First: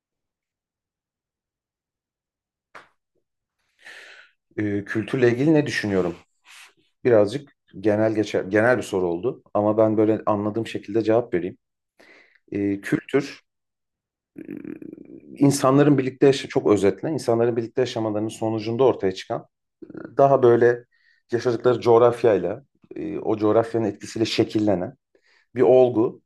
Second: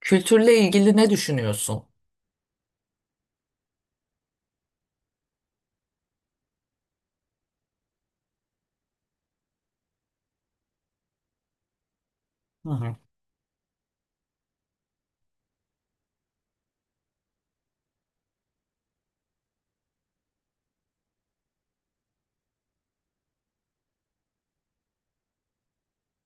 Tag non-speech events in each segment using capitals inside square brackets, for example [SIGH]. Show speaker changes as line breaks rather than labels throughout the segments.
Kültürle ilgili ne düşünüyorsun?
Kültürle ilgili ne düşünüyorum? Birazcık genel geçer, genel bir soru oldu ama ben böyle anladığım şekilde cevap vereyim.
Hı hı.
Kültür, insanların birlikte yaşa çok özetle, insanların birlikte yaşamalarının sonucunda ortaya çıkan e, daha böyle yaşadıkları coğrafyayla, o coğrafyanın etkisiyle şekillenen bir olgu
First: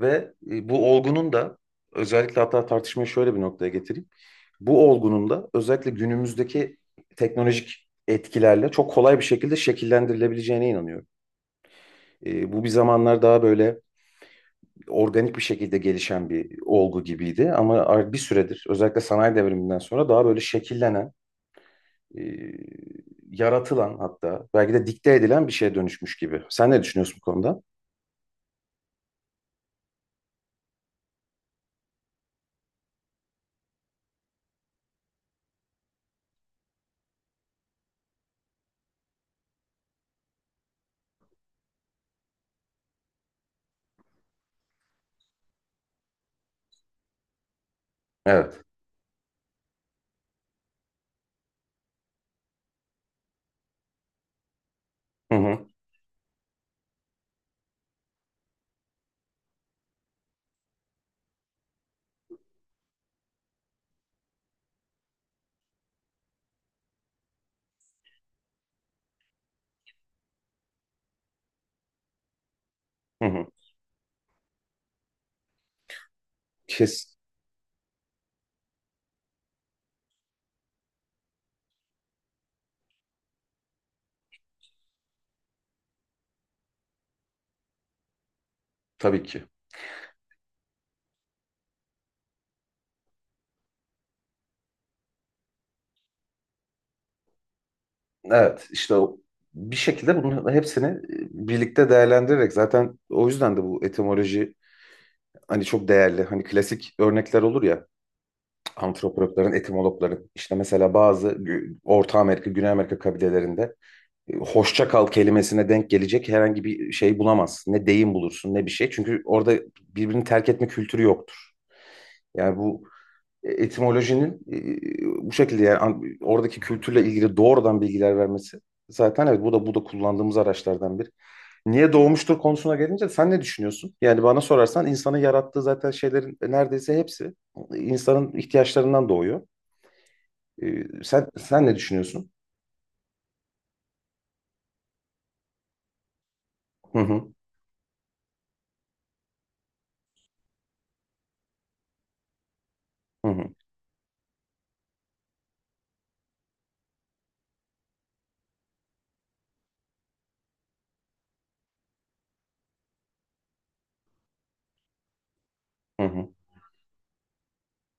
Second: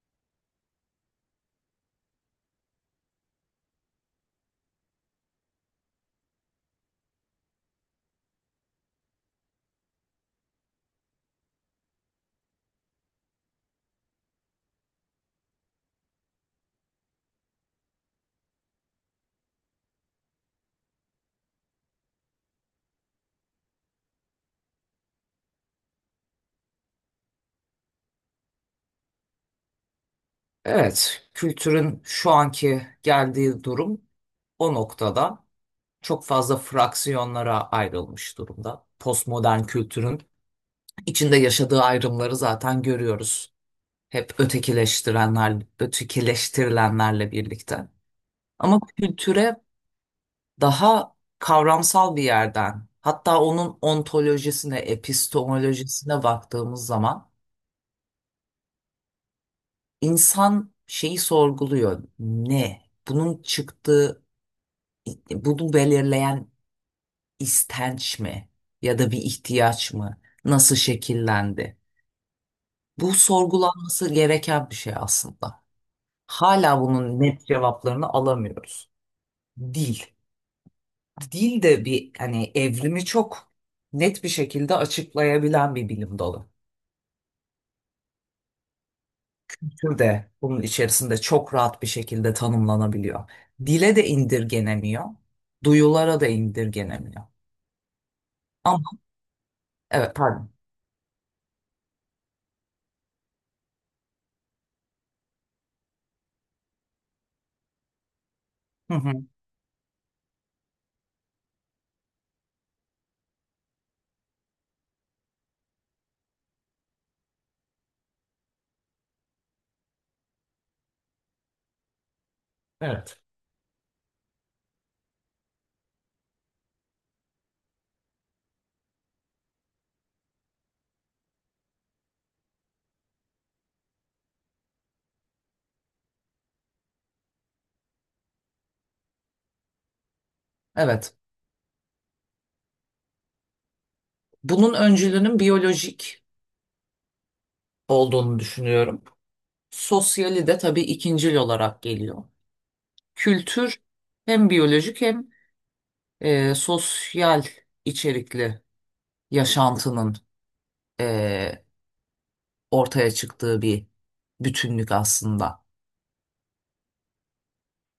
ve bu olgunun da özellikle hatta tartışmayı şöyle bir noktaya getireyim. Bu olgunun da özellikle günümüzdeki teknolojik etkilerle çok kolay bir şekilde şekillendirilebileceğine inanıyorum. Bu bir zamanlar daha böyle organik bir şekilde gelişen bir olgu gibiydi ama bir süredir özellikle sanayi devriminden sonra daha böyle şekillenen, e, yaratılan hatta belki de dikte edilen bir şeye dönüşmüş gibi. Sen ne düşünüyorsun bu konuda?
Evet, kültürün şu anki geldiği durum o noktada çok fazla fraksiyonlara ayrılmış durumda. Postmodern kültürün içinde yaşadığı ayrımları zaten görüyoruz. Hep ötekileştirenler, ötekileştirilenlerle birlikte.
Evet.
Ama kültüre daha kavramsal bir yerden, hatta onun ontolojisine,
Hı hı.
epistemolojisine baktığımız zaman İnsan şeyi sorguluyor. Ne? Bunun çıktığı, bunu belirleyen istenç mi? Ya da bir ihtiyaç mı? Nasıl şekillendi? Bu
Hı hı.
sorgulanması gereken bir şey aslında. Hala
Kes
bunun net cevaplarını alamıyoruz. Dil. Dil de bir hani evrimi çok net bir şekilde açıklayabilen bir bilim dalı.
tabii ki.
Tür de bunun içerisinde çok rahat bir şekilde tanımlanabiliyor. Dile de indirgenemiyor, duyulara da indirgenemiyor.
Evet,
Ama
işte bir
evet
şekilde
pardon.
bunun hepsini birlikte değerlendirerek zaten o yüzden de bu etimoloji hani çok değerli. Hani klasik örnekler olur ya
Hı hı.
antropologların, etimologların. İşte mesela bazı Orta Amerika, Güney Amerika kabilelerinde hoşça kal kelimesine denk gelecek herhangi bir şey bulamazsın. Ne deyim bulursun ne bir şey. Çünkü orada birbirini terk etme kültürü yoktur. Yani bu
Evet.
etimolojinin bu şekilde yani oradaki kültürle ilgili doğrudan bilgiler vermesi zaten evet bu da kullandığımız araçlardan biri. Niye doğmuştur konusuna gelince sen ne düşünüyorsun? Yani bana sorarsan insanın yarattığı zaten şeylerin neredeyse hepsi insanın ihtiyaçlarından doğuyor. E,
Evet.
sen sen ne düşünüyorsun?
Bunun öncülünün biyolojik
Hı hı
olduğunu düşünüyorum. Sosyali de tabii ikincil olarak geliyor.
hı hı.
Kültür hem biyolojik hem sosyal içerikli yaşantının e, ortaya çıktığı bir bütünlük aslında.
Hı hı.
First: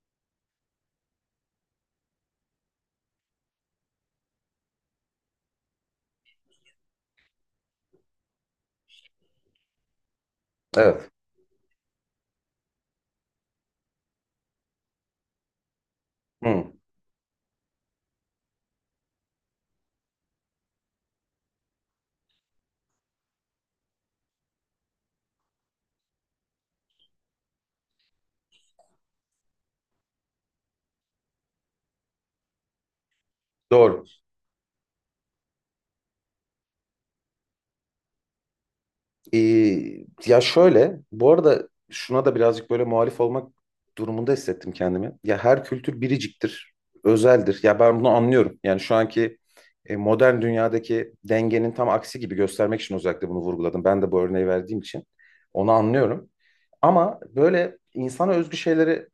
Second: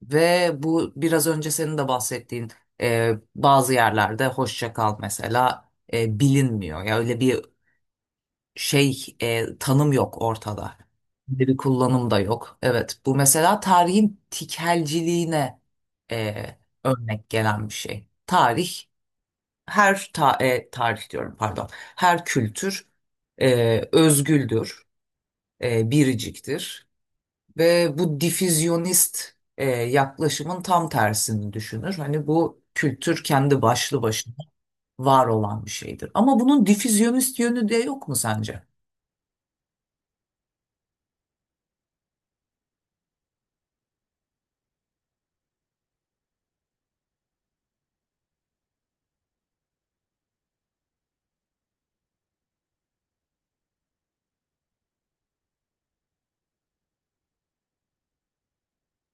Ve bu biraz önce senin de bahsettiğin bazı yerlerde hoşça kal mesela bilinmiyor. Ya öyle bir şey tanım yok ortada.
Evet.
Bir kullanım da yok. Evet bu mesela tarihin tikelciliğine e,
Hı.
örnek gelen bir şey. Tarih tarih diyorum pardon. Her kültür özgüldür, biriciktir. Ve bu difüzyonist yaklaşımın tam tersini düşünür. Hani bu kültür kendi başlı
Doğru.
başına var olan bir şeydir. Ama bunun difüzyonist yönü de yok mu sence?
Ee, Ya şöyle, bu arada şuna da birazcık böyle muhalif olmak durumunda hissettim kendimi. Ya her kültür biriciktir, özeldir. Ya ben bunu anlıyorum. Yani şu anki modern dünyadaki dengenin tam aksi gibi göstermek için özellikle bunu vurguladım. Ben de bu örneği verdiğim için onu anlıyorum. Ama böyle insana özgü şeyleri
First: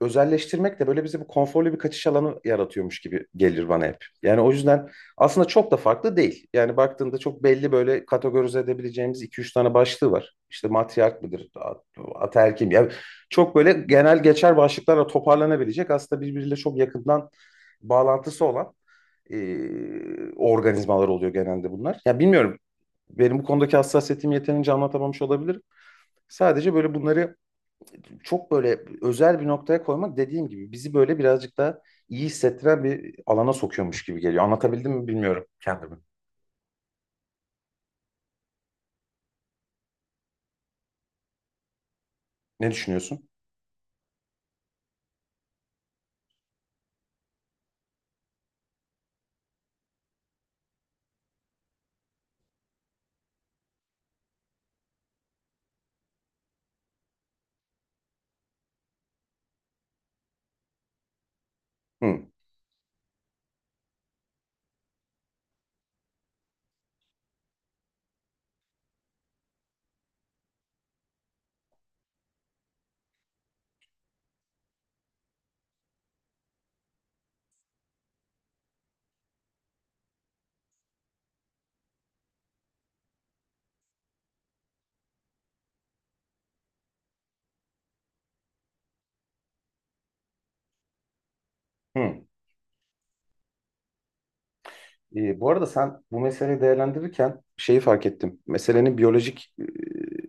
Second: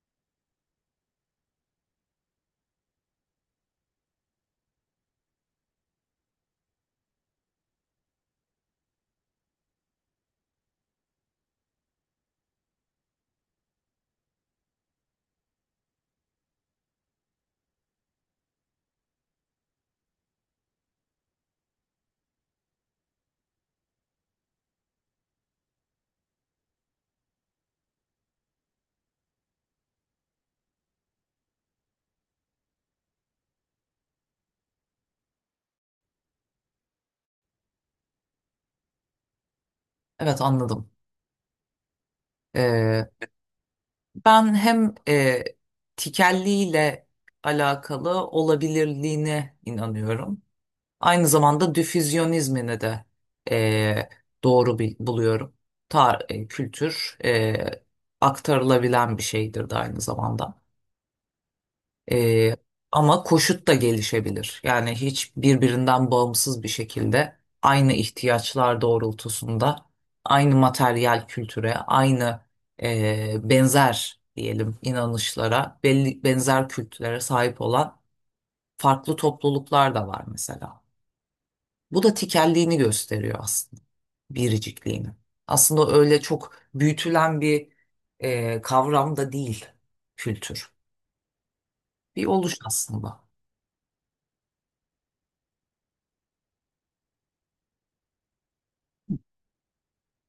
özelleştirmek de böyle bize bu konforlu bir kaçış alanı yaratıyormuş gibi gelir bana hep. Yani o yüzden aslında çok da farklı değil. Yani baktığında çok belli böyle kategorize edebileceğimiz iki üç tane başlığı var. İşte matriark mıdır, ataerkil mi? Yani çok böyle genel geçer başlıklarla toparlanabilecek aslında birbiriyle çok yakından bağlantısı olan e, organizmalar oluyor genelde bunlar. Ya bilmiyorum benim bu konudaki hassasiyetim yeterince anlatamamış olabilirim. Sadece böyle bunları çok böyle özel bir noktaya koymak dediğim gibi bizi böyle birazcık daha iyi hissettiren bir alana sokuyormuş gibi geliyor. Anlatabildim mi bilmiyorum kendimi.
Evet anladım.
Ne
E,
düşünüyorsun?
ben hem tikelliyle alakalı olabilirliğine inanıyorum. Aynı zamanda difüzyonizmini de e, doğru bir, buluyorum. Kültür aktarılabilen bir şeydir de aynı zamanda.
Hı,
Ee, ama koşut da gelişebilir. Yani hiç birbirinden bağımsız bir şekilde aynı ihtiyaçlar doğrultusunda aynı materyal kültüre, aynı benzer diyelim inanışlara, belli benzer kültürlere sahip olan farklı topluluklar da var mesela. Bu da tikelliğini gösteriyor aslında, biricikliğini. Aslında öyle çok büyütülen bir kavram da değil kültür.
hı.
Bir oluş aslında.
Bu arada sen bu meseleyi değerlendirirken şeyi fark ettim. Meselenin biyolojik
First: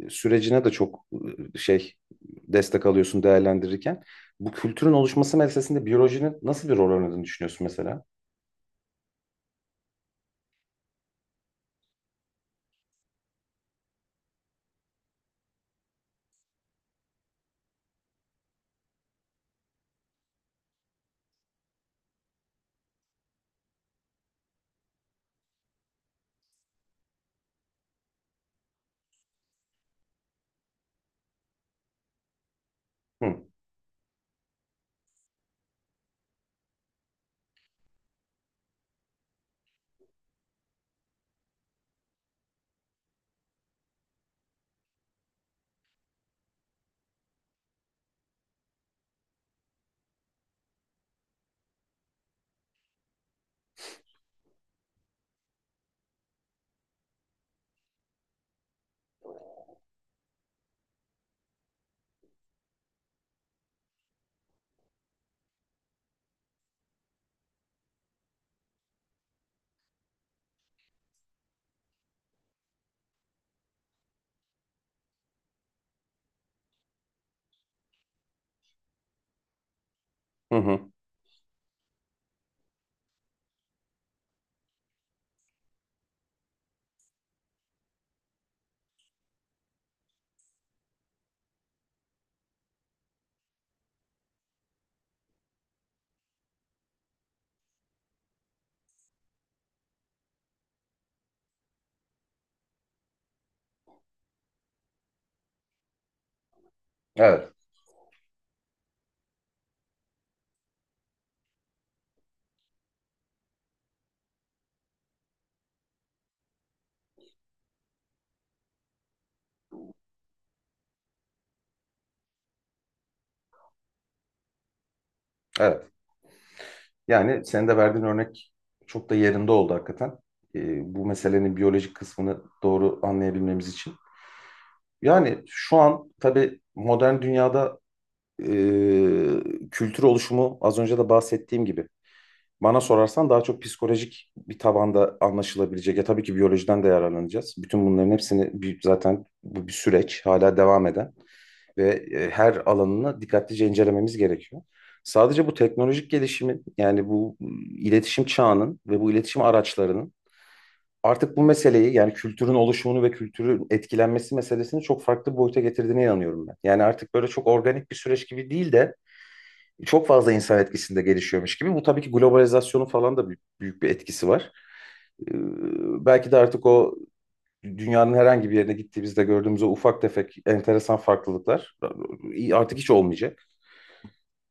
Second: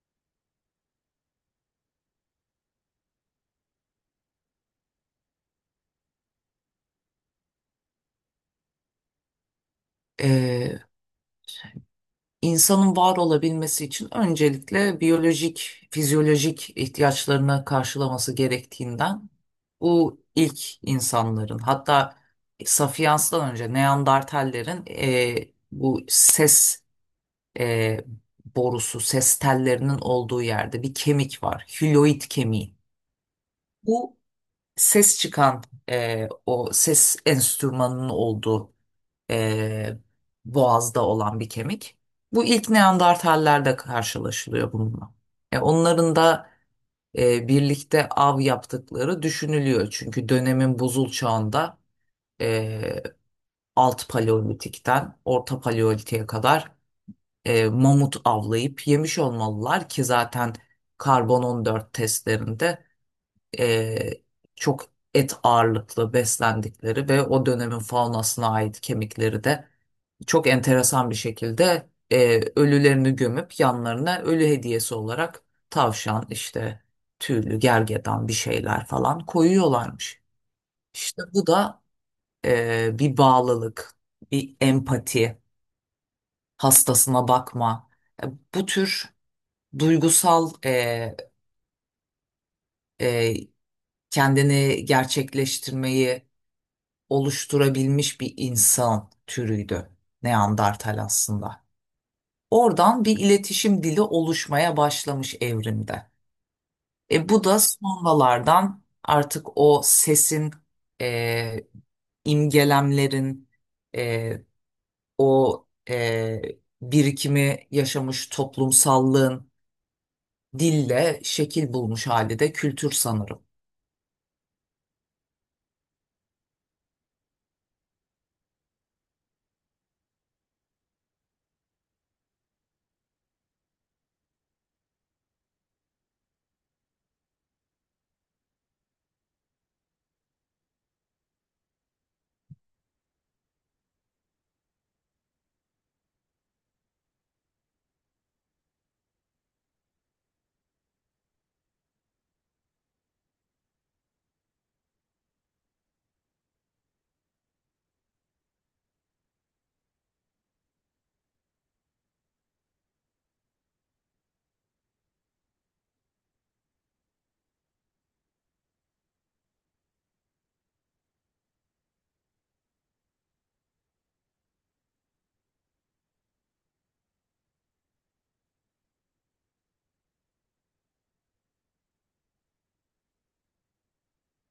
sürecine de çok e, şey destek alıyorsun değerlendirirken. Bu kültürün oluşması meselesinde biyolojinin nasıl bir rol oynadığını düşünüyorsun mesela?
İnsanın var olabilmesi için öncelikle biyolojik, fizyolojik ihtiyaçlarını karşılaması gerektiğinden bu ilk insanların hatta Sapiens'ten önce Neandertallerin bu ses e, borusu, ses tellerinin olduğu yerde bir kemik var. Hüloid kemiği.
Hı,
Bu ses çıkan o ses enstrümanının olduğu e, boğazda olan bir kemik. Bu ilk Neandertallerde karşılaşılıyor bununla. Onların da birlikte av yaptıkları düşünülüyor. Çünkü dönemin buzul çağında e, alt paleolitikten orta paleolitiğe kadar mamut avlayıp yemiş olmalılar ki zaten karbon 14 testlerinde e, çok et ağırlıklı beslendikleri ve o dönemin faunasına ait kemikleri de çok enteresan bir şekilde ölülerini gömüp yanlarına ölü hediyesi olarak tavşan işte tüylü gergedan bir şeyler falan koyuyorlarmış.
hı, hı.
İşte bu da bir bağlılık, bir empati, hastasına bakma. E, bu tür duygusal e, kendini gerçekleştirmeyi oluşturabilmiş bir insan türüydü Neandertal aslında. Oradan bir iletişim dili oluşmaya başlamış evrimde. E bu
Evet,
da sonralardan artık o sesin e, imgelemlerin e, o e, birikimi yaşamış toplumsallığın dille şekil bulmuş hali de kültür sanırım.
evet. Yani senin de verdiğin örnek çok da yerinde oldu hakikaten. Bu meselenin biyolojik kısmını doğru anlayabilmemiz için. Yani şu an tabii modern dünyada kültür oluşumu az önce de bahsettiğim gibi. Bana sorarsan daha çok psikolojik bir tabanda anlaşılabilecek. Ya tabii ki biyolojiden de yararlanacağız. Bütün bunların hepsini bir, zaten bu bir süreç hala devam eden ve her alanını dikkatlice incelememiz gerekiyor. Sadece bu teknolojik gelişimin yani bu iletişim çağının ve bu iletişim araçlarının artık bu meseleyi yani kültürün oluşumunu ve kültürün etkilenmesi meselesini çok farklı bir boyuta getirdiğine inanıyorum ben. Yani artık böyle çok organik bir süreç gibi değil de çok fazla insan etkisinde gelişiyormuş gibi. Bu tabii ki globalizasyonun falan da büyük, büyük bir etkisi var. Belki de artık o dünyanın herhangi bir yerine gittiğimizde gördüğümüz o ufak tefek enteresan farklılıklar artık hiç olmayacak.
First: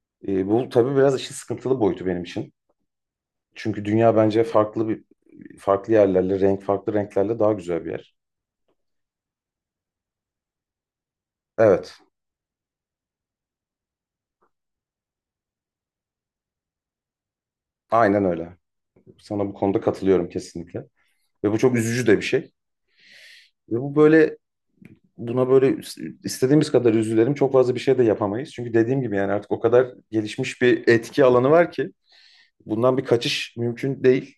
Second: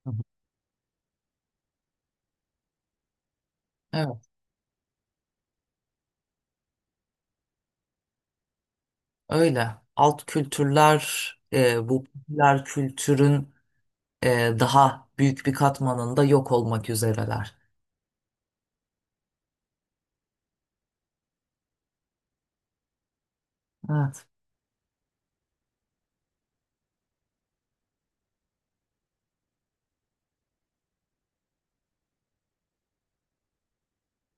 Hı hı.
Bu tabii biraz işin sıkıntılı boyutu benim için. Çünkü dünya
Evet,
bence farklı yerlerle, farklı renklerle daha güzel bir yer.
öyle. Alt kültürler
Evet,
bu popüler kültürün daha büyük bir katmanında yok olmak üzereler.
aynen öyle. Sana bu konuda katılıyorum kesinlikle. Ve bu çok üzücü de bir şey. Ve bu
Evet.
böyle buna böyle istediğimiz kadar üzülelim çok fazla bir şey de yapamayız. Çünkü dediğim gibi yani artık o kadar gelişmiş bir etki alanı var ki bundan bir kaçış mümkün değil.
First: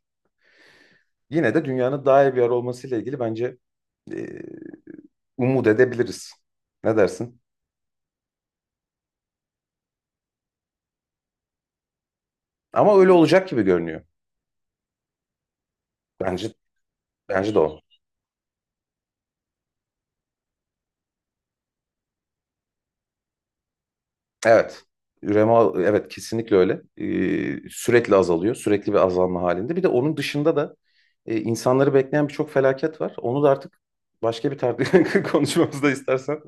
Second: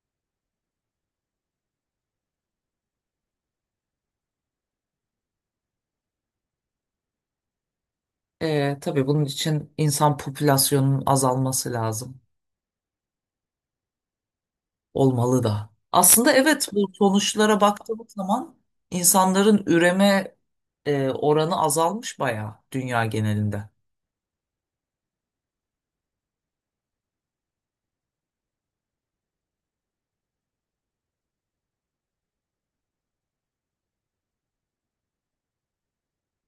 Yine de dünyanın daha iyi bir yer olmasıyla ilgili bence e, umut edebiliriz. Ne dersin?
Tabii bunun için insan popülasyonunun azalması lazım.
Ama öyle olacak gibi görünüyor.
Olmalı da. Aslında
Bence
evet bu
Bence de
sonuçlara
o.
baktığımız zaman insanların üreme oranı azalmış bayağı dünya genelinde.
Evet. Üreme evet kesinlikle öyle. Sürekli azalıyor. Sürekli bir azalma halinde. Bir de onun dışında da insanları bekleyen birçok felaket var. Onu da artık [LAUGHS] konuşmamızda istersen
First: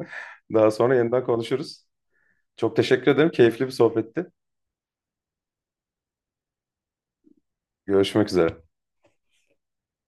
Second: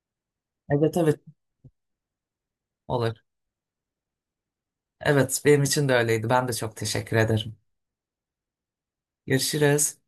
daha sonra
Evet evet
yeniden konuşuruz. Çok teşekkür
olur.
ederim. Keyifli bir sohbetti.
Evet benim için de öyleydi. Ben de çok teşekkür ederim.
Görüşmek üzere.
Görüşürüz.